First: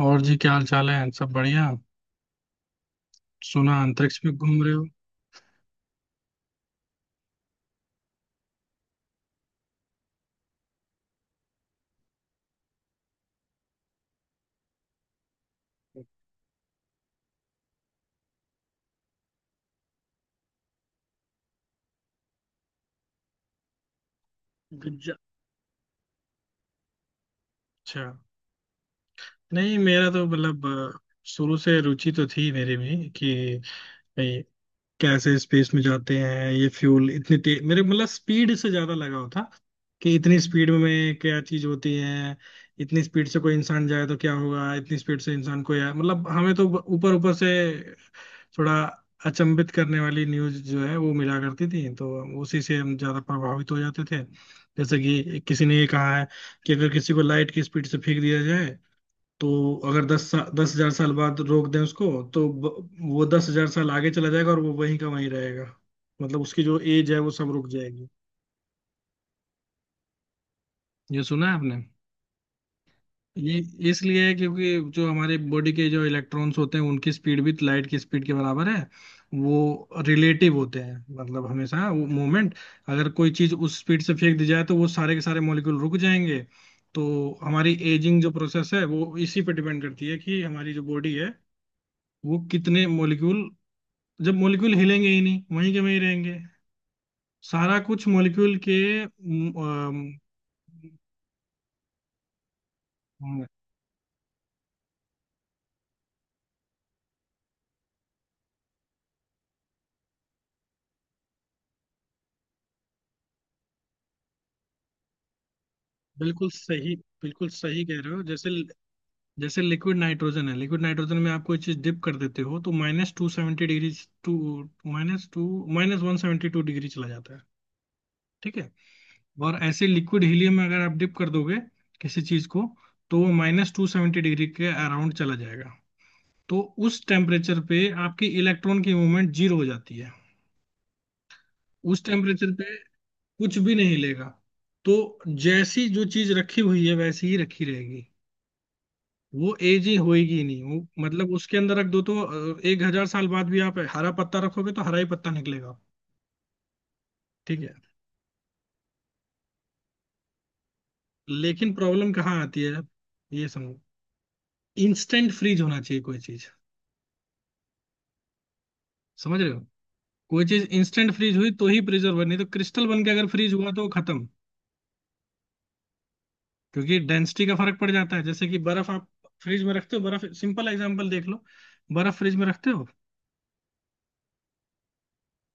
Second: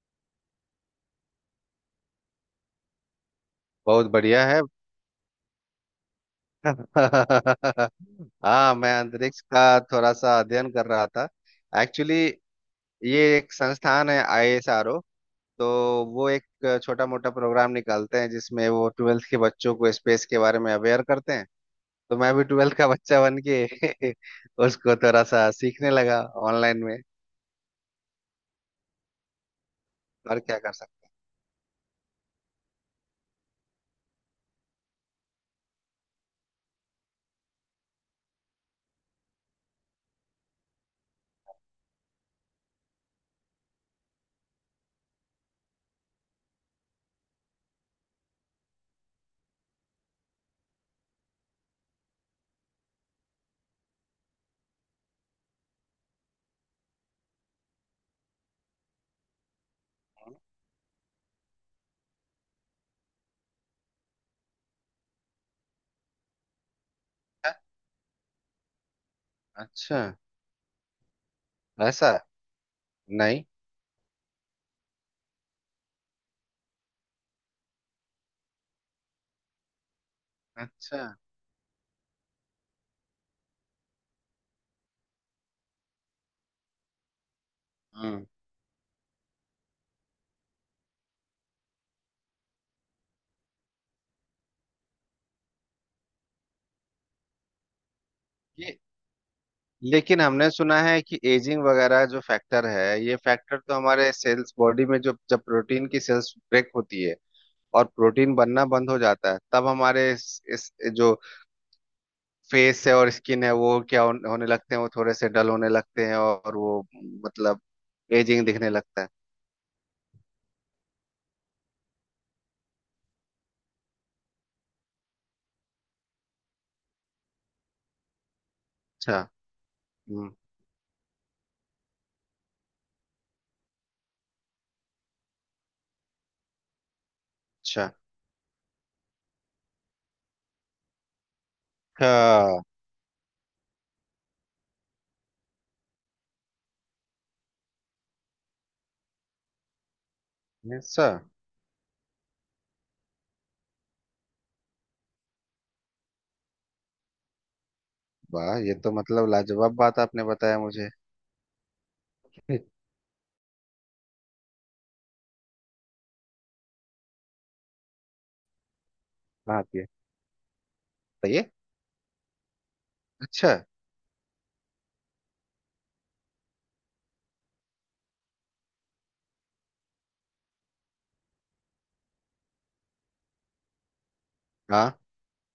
और जी क्या हाल चाल है। सब बढ़िया। सुना बहुत अंतरिक्ष में बढ़िया है। घूम रहे हो। हाँ, मैं अंतरिक्ष का थोड़ा सा अध्ययन कर रहा था एक्चुअली। ये एक संस्थान है आईएसआरओ। तो वो एक छोटा मोटा प्रोग्राम निकालते हैं जिसमें वो ट्वेल्थ के बच्चों को स्पेस के बारे में अवेयर करते हैं। तो मैं भी ट्वेल्थ का बच्चा बन के उसको गुज्जा- थोड़ा सा सीखने लगा ऑनलाइन में। अच्छा। नहीं मेरा तो और क्या मतलब, कर अ, सकते शुरू से रुचि तो थी मेरी भी कि कैसे स्पेस में जाते हैं। ये फ्यूल इतनी तेज, मेरे मतलब स्पीड से ज्यादा लगाव था कि इतनी स्पीड में क्या चीज होती है। इतनी स्पीड से कोई इंसान जाए तो क्या होगा, इतनी स्पीड से इंसान कोई आए, मतलब हमें तो ऊपर ऊपर से थोड़ा अचंभित करने वाली न्यूज जो है वो मिला करती थी। तो उसी से हम ज्यादा प्रभावित हो जाते थे। जैसे कि किसी ने ये कहा है कि अगर किसी को लाइट की स्पीड से फेंक दिया जाए तो अगर 10,000 साल बाद रोक दें उसको तो वो 10,000 साल आगे चला जाएगा और वो वहीं का वहीं रहेगा। मतलब उसकी जो एज है वो सब हैं। रुक जाएगी। अच्छा। ये सुना है आपने? ऐसा। नहीं। ये इसलिए है क्योंकि जो हमारे बॉडी के जो इलेक्ट्रॉन्स होते हैं उनकी स्पीड भी लाइट की स्पीड के बराबर है। वो रिलेटिव होते हैं। अच्छा। मतलब हमेशा वो मोमेंट, अगर कोई चीज उस स्पीड से फेंक दी जाए तो वो सारे के सारे मॉलिक्यूल रुक जाएंगे। तो हमारी एजिंग हम्म। जो प्रोसेस है वो इसी पे डिपेंड करती है कि हमारी जो बॉडी है वो कितने मॉलिक्यूल, जब मॉलिक्यूल हिलेंगे ही नहीं वहीं के वहीं रहेंगे। सारा कुछ मॉलिक्यूल के। ये अम, लेकिन हमने सुना है कि एजिंग वगैरह जो फैक्टर है, ये अम, फैक्टर तो हमारे सेल्स बॉडी में जो जब प्रोटीन की सेल्स ब्रेक होती है और प्रोटीन बनना बंद हो जाता है, तब हमारे इस जो फेस है और स्किन है, वो क्या होने लगते हैं, वो थोड़े से डल होने लगते हैं, बिल्कुल और वो सही। बिल्कुल मतलब सही कह रहे हो। एजिंग जैसे, दिखने लगता है। जैसे लिक्विड नाइट्रोजन है, लिक्विड नाइट्रोजन में आप कोई चीज डिप कर देते हो तो -270 degree, two minus to -172 degree चला जाता है। ठीक है। अच्छा। और ऐसे लिक्विड हम्म। हीलियम में अगर आप डिप कर दोगे किसी चीज को तो वो -270 डिग्री के अराउंड चला जाएगा। तो उस टेम्परेचर अच्छा। पे आपकी इलेक्ट्रॉन की मूवमेंट जीरो हो जाती है। उस टेम्परेचर अच्छा। पे कुछ भी नहीं लेगा। तो जैसी जो चीज रखी हुई है वैसी ही रखी रहेगी। वो एज ही होएगी ही नहीं, वो ऐसा। मतलब उसके अंदर रख दो तो 1,000 साल बाद भी आप हरा पत्ता रखोगे तो हरा ही पत्ता निकलेगा। ठीक है। वाह, ये तो मतलब लाजवाब बात आपने बताया मुझे। लेकिन प्रॉब्लम कहाँ आती है, ये समझो। इंस्टेंट फ्रीज होना चाहिए कोई चीज, समझ रहे हो? हाँ, ये कोई चीज इंस्टेंट फ्रीज बताइए। हुई तो ही प्रिजर्व, नहीं तो क्रिस्टल बन के अगर अच्छा। फ्रीज हुआ तो वो खत्म। क्योंकि डेंसिटी का फर्क पड़ जाता है। जैसे कि बर्फ आप फ्रिज में रखते हो, बर्फ सिंपल एग्जांपल देख लो। बर्फ फ्रिज में रखते हो हाँ।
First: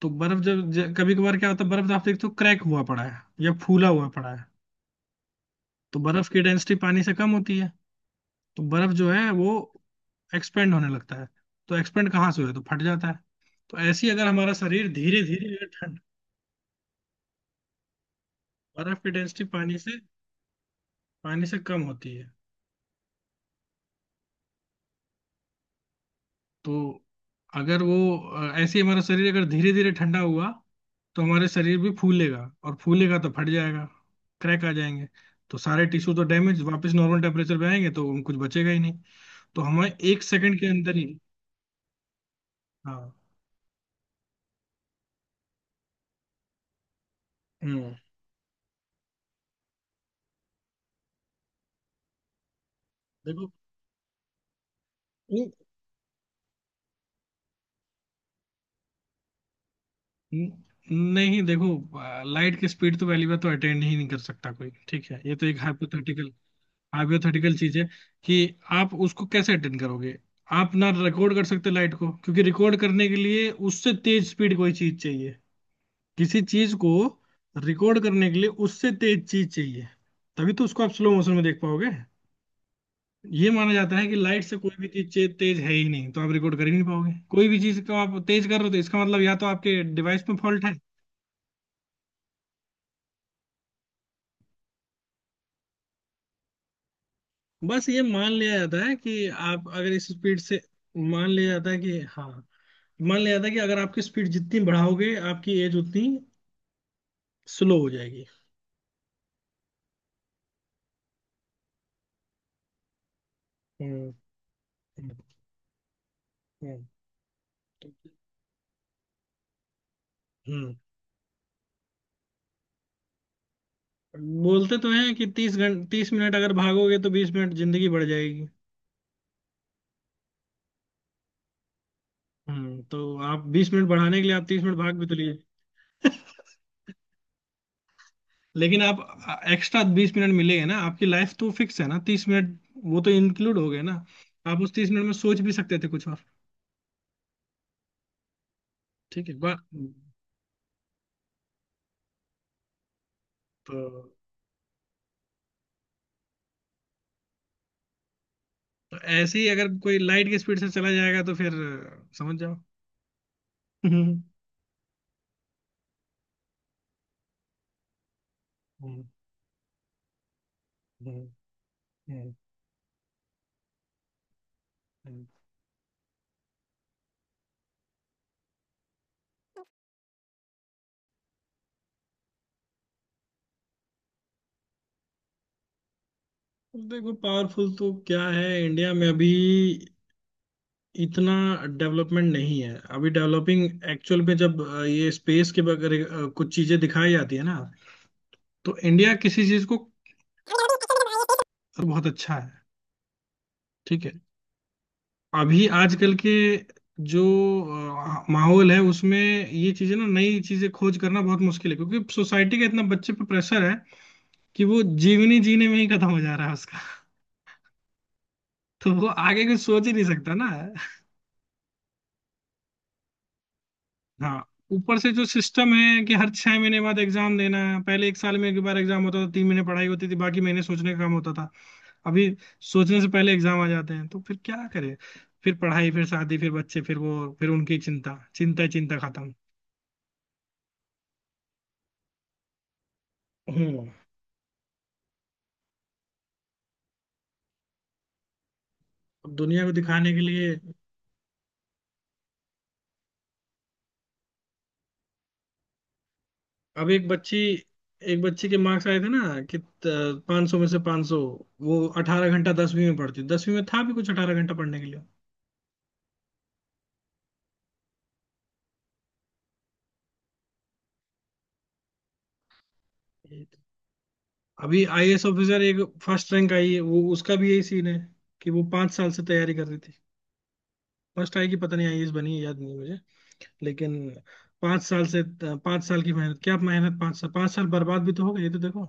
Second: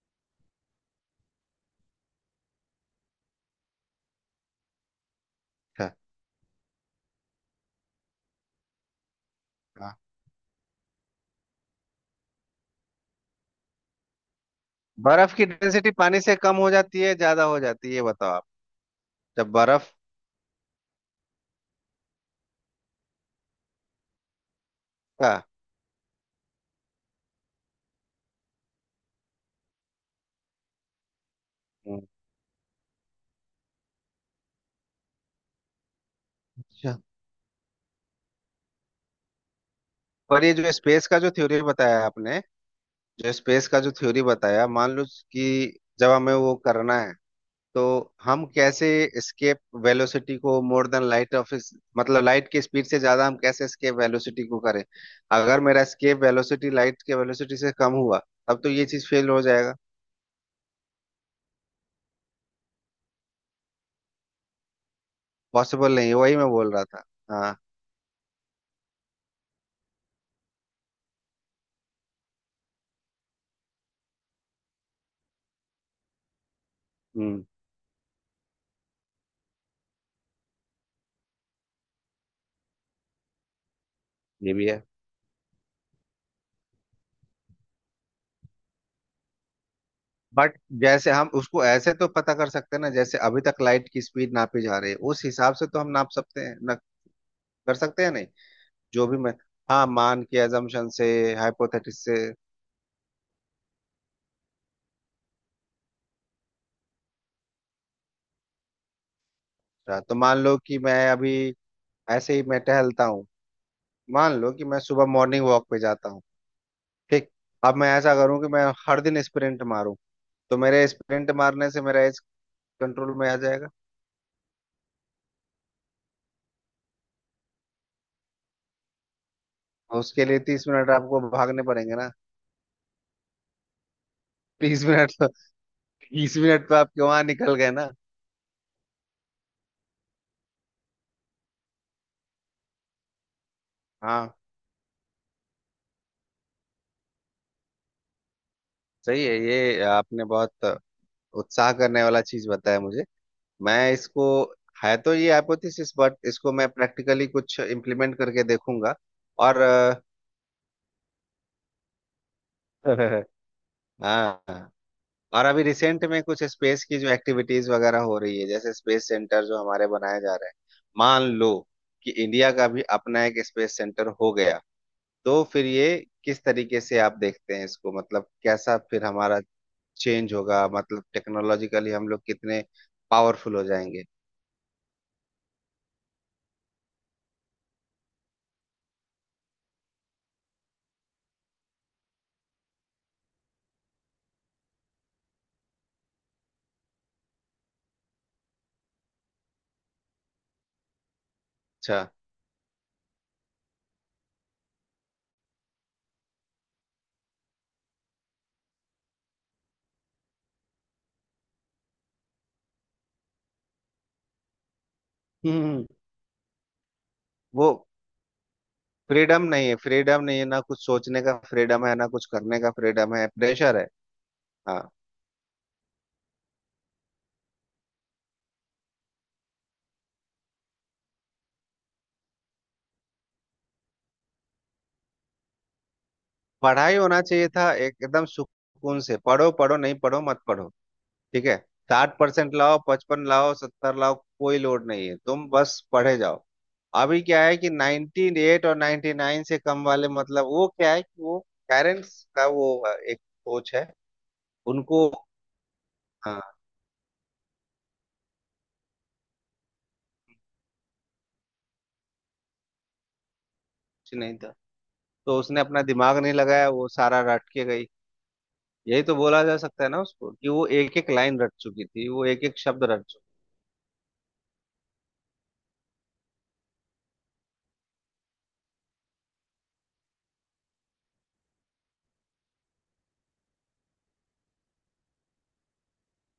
तो बर्फ जब कभी कभार क्या होता है, बर्फ आप देखते हो क्रैक हुआ पड़ा है या फूला हुआ पड़ा है। अच्छा, तो बर्फ की डेंसिटी पानी से कम होती है। तो बर्फ जो है वो एक्सपेंड होने लगता है। तो एक्सपेंड कहाँ से हुआ तो फट जाता है। तो ऐसे ही अगर हमारा शरीर धीरे बर्फ की धीरे डेंसिटी ठंड। पानी से कम हो जाती है ज्यादा हो जाती है, ये बताओ आप। बर्फ की डेंसिटी जब बर्फ पानी से कम होती है। का। तो अगर वो ऐसे ही हमारा शरीर अगर धीरे धीरे ठंडा हुआ तो हमारे शरीर भी हम्म। फूलेगा। और फूलेगा तो फट जाएगा, क्रैक आ जाएंगे। तो सारे टिश्यू तो डैमेज, वापस अच्छा। नॉर्मल टेम्परेचर पे आएंगे तो कुछ बचेगा ही नहीं। तो हमें एक पर ये सेकंड के जो अंदर ही। स्पेस का जो थ्योरी बताया आपने, हाँ। जो स्पेस का जो थ्योरी बताया, मान लो कि जब हमें वो करना है, तो हम्म। हम कैसे एस्केप वेलोसिटी को मोर देन लाइट ऑफ, मतलब लाइट की स्पीड से ज्यादा हम देखो, कैसे एस्केप वेलोसिटी को करें। न- अगर मेरा एस्केप वेलोसिटी लाइट के वेलोसिटी से कम हुआ, तब तो ये चीज फेल हो जाएगा। न- नहीं देखो, लाइट की स्पीड तो पहली बात तो अटेंड ही नहीं कर सकता कोई। ठीक है? ये तो एक पॉसिबल नहीं है, हाइपोथेटिकल वही मैं बोल रहा था। हाँ। हाइपोथेटिकल चीज है कि आप उसको कैसे अटेंड करोगे। आप ना रिकॉर्ड कर सकते लाइट को क्योंकि रिकॉर्ड करने के लिए उससे तेज स्पीड कोई चीज चाहिए। किसी चीज को हम्म। रिकॉर्ड करने के लिए उससे तेज चीज चाहिए। तभी तो उसको आप स्लो मोशन में देख पाओगे। ये माना जाता है कि लाइट ये से भी है, कोई भी चीज तेज है ही नहीं, तो आप रिकॉर्ड कर ही नहीं पाओगे। कोई भी चीज को आप तेज कर रहे हो तो इसका मतलब या तो आपके डिवाइस में बट फॉल्ट है। जैसे हम उसको ऐसे तो पता कर सकते हैं ना, जैसे अभी तक लाइट की स्पीड नापी जा रही है, उस हिसाब से तो हम नाप सकते हैं ना। कर बस ये सकते हैं नहीं। मान लिया जाता है जो भी कि मैं। आप हाँ, अगर इस मान के स्पीड से, अजम्पशन से, मान लिया जाता है कि हाइपोथेटिस से हाँ, मान लिया जाता है कि अगर आपकी स्पीड जितनी बढ़ाओगे आपकी एज उतनी स्लो हो जाएगी। रहा। तो मान लो कि मैं अभी ऐसे ही मैं टहलता हूँ, हम्म। मान लो कि मैं सुबह हम्म। मॉर्निंग वॉक पे जाता हूँ। हम्म। ठीक। अब मैं ऐसा करूँ कि मैं हर दिन स्प्रिंट मारूं, तो हम्म। मेरे स्प्रिंट मारने से मेरा एज कंट्रोल में आ जाएगा। बोलते तो हैं कि 30 घंटे, 30 मिनट अगर भागोगे तो 20 मिनट जिंदगी बढ़ जाएगी। और उसके लिए 30 मिनट आपको भागने पड़ेंगे ना। तो आप 20 मिनट बढ़ाने के लिए आप 30 मिनट तीस भाग भी मिनट तो तो, लिए। 30 मिनट तो आप वहां निकल गए ना। लेकिन आप, एक्स्ट्रा 20 मिनट मिलेंगे ना, आपकी लाइफ तो फिक्स है ना, 30 मिनट वो तो इंक्लूड हो गए ना। हाँ। आप उस 30 मिनट में सोच भी सकते थे कुछ और। सही ठीक है है, ये आपने बहुत उत्साह करने वाला चीज बताया मुझे। मैं इसको, है तो ये हाइपोथेसिस, बट इसको मैं प्रैक्टिकली कुछ इम्प्लीमेंट करके देखूंगा। तो ऐसे ही और अगर कोई लाइट की स्पीड से चला जाएगा तो फिर समझ जाओ। हम्म। हाँ। और अभी रिसेंट में कुछ स्पेस की जो एक्टिविटीज वगैरह हो रही है, जैसे हम्म। स्पेस सेंटर जो हमारे बनाए जा रहे हैं, मान हम्म। लो कि हम्म। इंडिया का भी अपना एक स्पेस सेंटर हो गया, हम्म। तो फिर ये किस तरीके से आप देखते हैं इसको, मतलब कैसा फिर हमारा चेंज होगा, मतलब टेक्नोलॉजिकली हम लोग कितने पावरफुल हो जाएंगे। देखो पावरफुल तो क्या है, इंडिया में अभी इतना डेवलपमेंट नहीं है, अभी डेवलपिंग एक्चुअल में। जब ये स्पेस के बगैर कुछ चीजें दिखाई जाती है ना, तो इंडिया किसी चीज को और बहुत अच्छा है। अच्छा। ठीक है। अभी आजकल के जो माहौल है उसमें ये चीजें ना, नई चीजें खोज करना बहुत मुश्किल है क्योंकि सोसाइटी का इतना बच्चे पे प्रेशर है कि वो जीवनी जीने में ही खत्म हो जा रहा है उसका। हम्म। तो वो आगे कुछ सोच ही नहीं वो सकता ना। फ्रीडम नहीं है, फ्रीडम नहीं है ना, कुछ सोचने का फ्रीडम हाँ, है, ना कुछ ऊपर करने से का जो फ्रीडम सिस्टम है, है कि प्रेशर हर है। 6 महीने बाद हाँ। एग्जाम देना है। पहले एक साल में एक बार एग्जाम होता था, 3 महीने पढ़ाई होती थी, बाकी महीने सोचने का काम होता था। अभी सोचने से पहले एग्जाम आ जाते हैं तो फिर क्या करें। फिर पढ़ाई, फिर शादी, फिर बच्चे, फिर वो, फिर उनकी चिंता, चिंता ही चिंता, खत्म। पढ़ाई होना चाहिए था एकदम सुकून से, पढ़ो पढ़ो, नहीं पढ़ो मत पढ़ो। हम्म ठीक है। 60% लाओ, 55 लाओ, 70 लाओ, कोई लोड नहीं है, तुम बस पढ़े जाओ। अब दुनिया अभी को क्या है दिखाने के कि लिए, 98 और 99 से कम वाले, मतलब वो क्या है कि वो पेरेंट्स का वो एक सोच है। अब उनको एक बच्ची के मार्क्स आए हाँ। थे ना कि 500 में से 500। वो 18 घंटा दसवीं में पढ़ती, दसवीं में था भी कुछ 18 घंटा पढ़ने के लिए। कुछ नहीं था, तो उसने अपना दिमाग नहीं लगाया, वो सारा रट के गई। यही तो बोला जा सकता है ना उसको कि वो ये एक तो- एक लाइन रट चुकी थी, वो अभी एक एक आईएएस शब्द रट ऑफिसर, चुकी। एक फर्स्ट रैंक आई है, वो, उसका भी यही सीन है कि वो 5 साल से तैयारी कर रही थी। फर्स्ट आई की पता नहीं, आईएएस बनी है याद नहीं। लेकिन पांच साल से पांच साल की मेहनत, क्या मेहनत, 5 साल, 5 साल बर्बाद भी तो हो गए, ये तो देखो।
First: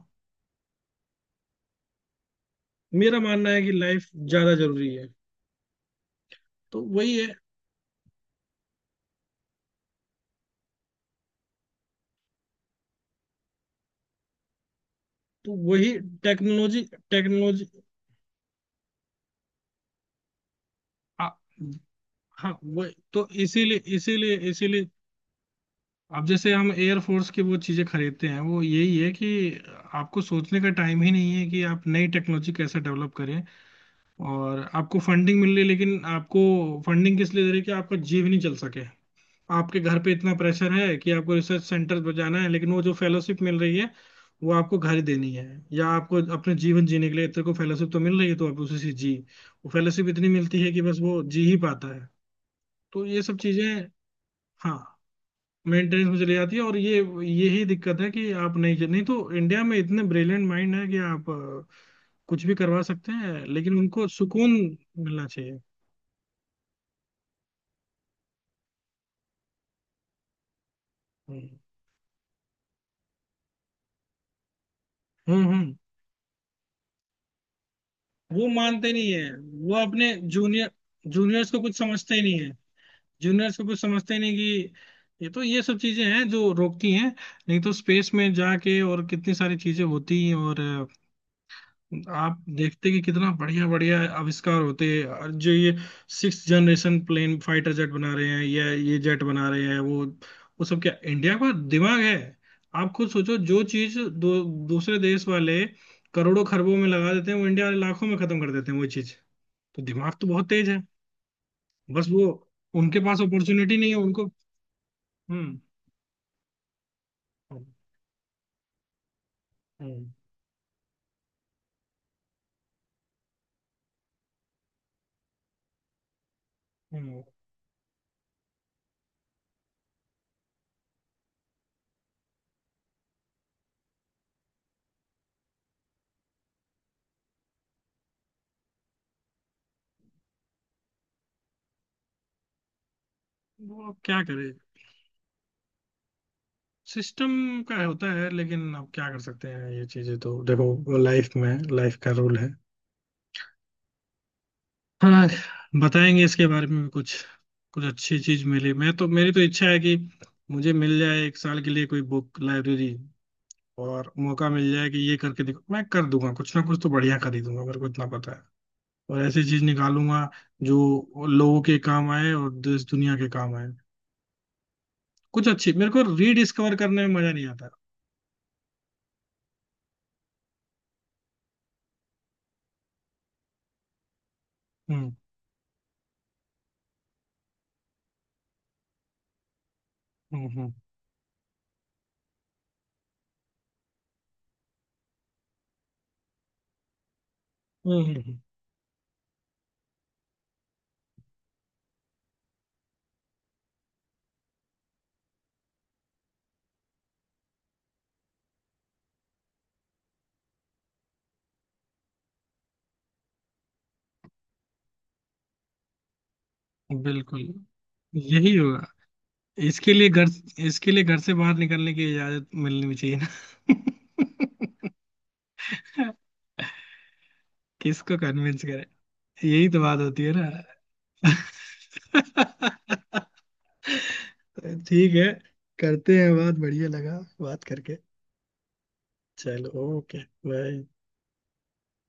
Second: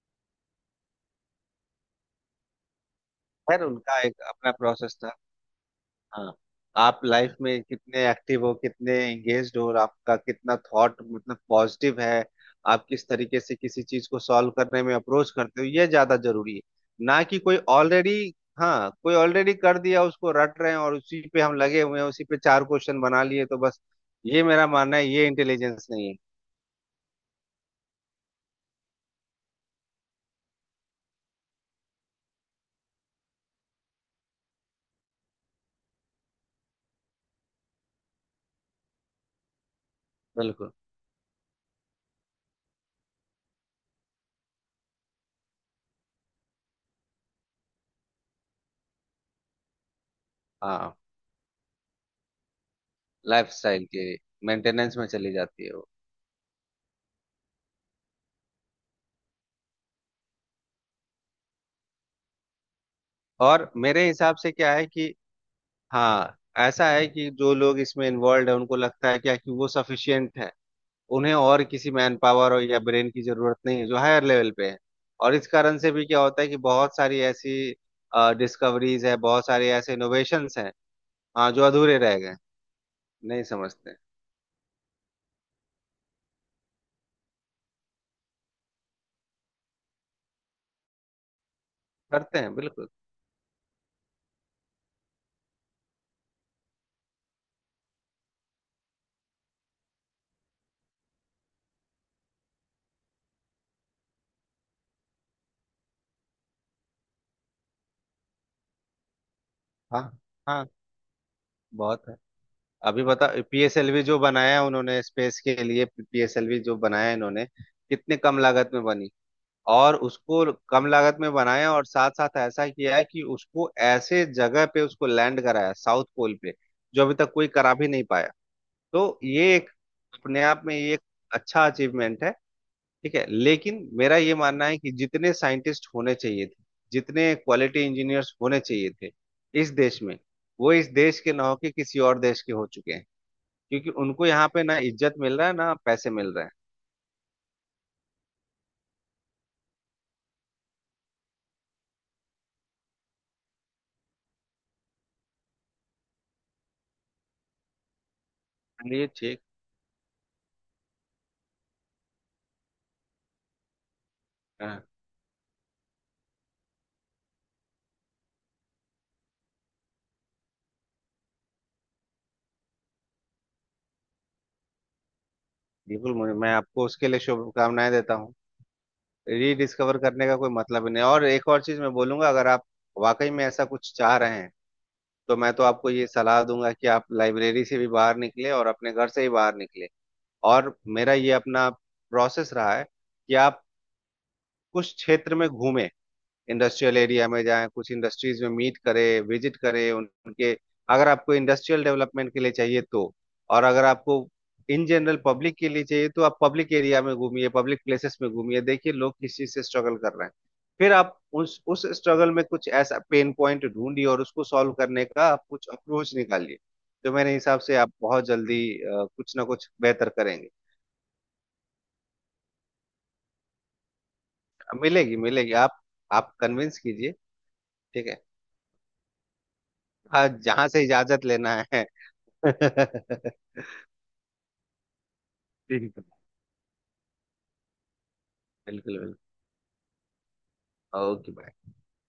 मेरा मानना है खैर, कि उनका लाइफ एक अपना ज्यादा जरूरी प्रोसेस है। था। हाँ। तो आप वही है। लाइफ में कितने एक्टिव हो, कितने एंगेज्ड हो, और आपका कितना थॉट मतलब पॉजिटिव है, आप किस तरीके से किसी चीज को सॉल्व करने में अप्रोच तो करते हो, ये वही ज्यादा जरूरी है। टेक्नोलॉजी, ना कि कोई टेक्नोलॉजी। ऑलरेडी। हाँ, कोई ऑलरेडी कर दिया, उसको रट रहे हैं और उसी आ- पे हम लगे हुए हैं, उसी पे हाँ चार वो, क्वेश्चन बना तो लिए तो इसीलिए, बस। इसीलिए, ये मेरा इसीलिए, मानना है, ये इंटेलिजेंस नहीं है। अब जैसे हम एयरफोर्स की वो चीजें खरीदते हैं, वो यही है कि आपको सोचने का टाइम ही नहीं है कि आप नई टेक्नोलॉजी कैसे डेवलप करें। और आपको फंडिंग मिल रही है लेकिन आपको फंडिंग किस लिए दे रही है कि आपका जीव नहीं चल सके। आपके घर पे इतना बिल्कुल। प्रेशर है कि आपको रिसर्च सेंटर पर जाना है, लेकिन वो जो फेलोशिप मिल रही है वो आपको घर ही देनी है, या आपको अपने जीवन जीने के लिए, तेरे को फेलोशिप तो मिल रही है तो आप उसी से जी, वो फेलोशिप इतनी मिलती है कि हाँ। बस वो जी ही पाता है। तो ये सब लाइफ चीजें, स्टाइल के हाँ, मेंटेनेंस में चली जाती है वो। मेंटेनेंस में चली जाती है। और ये यही दिक्कत है कि आप नहीं, नहीं तो इंडिया में इतने ब्रिलियंट माइंड है कि आप कुछ भी करवा सकते हैं, और लेकिन मेरे उनको हिसाब सुकून से क्या है कि मिलना चाहिए। हाँ, ऐसा है कि जो लोग इसमें इन्वॉल्व है, उनको लगता है क्या कि वो सफिशियंट है, उन्हें हम्म। और किसी मैन पावर और या ब्रेन की जरूरत नहीं है जो हायर लेवल पे है। और हम्म। इस हम्म। कारण से भी क्या होता है कि बहुत सारी ऐसी वो मानते डिस्कवरीज नहीं है, है बहुत सारे वो ऐसे अपने इनोवेशंस हैं, हाँ, जूनियर्स को जो कुछ अधूरे समझते रह ही गए। नहीं है। नहीं जूनियर्स को कुछ समझते। समझते ही नहीं कि ये तो, ये सब चीजें हैं जो रोकती हैं। नहीं तो स्पेस में जाके और कितनी सारी चीजें होती हैं और करते आप हैं, बिल्कुल। देखते कि कितना बढ़िया बढ़िया आविष्कार होते हैं। और जो ये 6 जनरेशन प्लेन, फाइटर जेट बना रहे हैं, या ये जेट बना रहे हैं, वो सब क्या इंडिया का दिमाग है? आप खुद सोचो, जो चीज दूसरे देश वाले करोड़ों खरबों में लगा देते हैं वो इंडिया वाले लाखों में खत्म कर देते हैं वो चीज। तो हाँ। दिमाग तो बहुत हाँ, तेज है। बहुत बस है। वो, उनके अभी पास बता अपॉर्चुनिटी नहीं है पीएसएलवी जो उनको। बनाया उन्होंने स्पेस के हम्म। लिए, पीएसएलवी जो बनाया इन्होंने, कितने कम लागत में बनी, और हम्म। उसको कम लागत में बनाया, और साथ साथ ऐसा किया है कि उसको ऐसे जगह पे उसको लैंड कराया साउथ पोल पे, जो अभी हम्म। तक कोई करा भी नहीं पाया। तो ये एक, अपने आप में ये एक अच्छा अचीवमेंट है। ठीक है, लेकिन मेरा ये मानना है कि जितने साइंटिस्ट होने चाहिए थे, जितने क्वालिटी इंजीनियर्स होने चाहिए थे इस देश में, वो इस देश के ना होके किसी और देश के हो चुके हैं, वो क्योंकि अब क्या उनको यहाँ करे, पे ना इज्जत मिल रहा है ना पैसे मिल रहे हैं। सिस्टम का होता है, लेकिन अब क्या कर सकते हैं, ये चीजें तो देखो। लाइफ में लाइफ का रूल है। हाँ, बताएंगे इसके बारे में भी कुछ। कुछ अच्छी चीज मिली मैं तो, चलिए मेरी तो ठीक। इच्छा है कि मुझे मिल जाए एक साल के लिए कोई बुक लाइब्रेरी, और मौका मिल हाँ, जाए कि ये करके देखो, मैं कर दूंगा, कुछ ना कुछ तो बढ़िया खरीदूंगा, मेरे को इतना पता है। और ऐसी चीज निकालूंगा जो लोगों के काम आए और देश दुनिया के काम आए। कुछ अच्छी, मेरे को बिल्कुल। मैं रीडिस्कवर आपको करने उसके में लिए मजा नहीं आता। शुभकामनाएं देता हूँ। रीडिस्कवर करने का कोई मतलब ही नहीं। और एक और चीज मैं बोलूंगा, अगर आप वाकई में ऐसा कुछ चाह रहे हैं, हम्म। तो मैं तो आपको ये सलाह दूंगा कि आप लाइब्रेरी से भी बाहर निकले और अपने घर से ही बाहर निकले। हम्म। हम्म। और मेरा ये अपना प्रोसेस रहा है कि आप कुछ क्षेत्र में घूमें, इंडस्ट्रियल एरिया में जाएं, कुछ हम्म। हम्म। इंडस्ट्रीज में मीट करें, विजिट करें उनके, अगर आपको इंडस्ट्रियल डेवलपमेंट के लिए चाहिए तो। और अगर आपको इन जनरल पब्लिक के लिए चाहिए, तो आप पब्लिक एरिया में घूमिए, पब्लिक प्लेसेस में घूमिए, देखिए लोग किस चीज से स्ट्रगल कर रहे हैं, फिर आप उस स्ट्रगल में कुछ ऐसा पेन पॉइंट ढूंढिए और उसको सॉल्व करने का आप कुछ अप्रोच निकालिए। तो मेरे बिल्कुल। हिसाब से आप बहुत यही जल्दी होगा। कुछ ना कुछ इसके लिए बेहतर घर करेंगे। इसके लिए घर से बाहर निकलने की इजाजत मिलनी भी चाहिए ना। मिलेगी, मिलेगी। आप कन्विंस कीजिए। ठीक किसको है। कन्विंस करे, यही तो बात होती हाँ, है ना। जहाँ से इजाजत लेना है। ठीक है। बिल्कुल। करते हैं बात, बढ़िया लगा बात करके। बिल्कुल। चलो। ओके। बाय। ओके।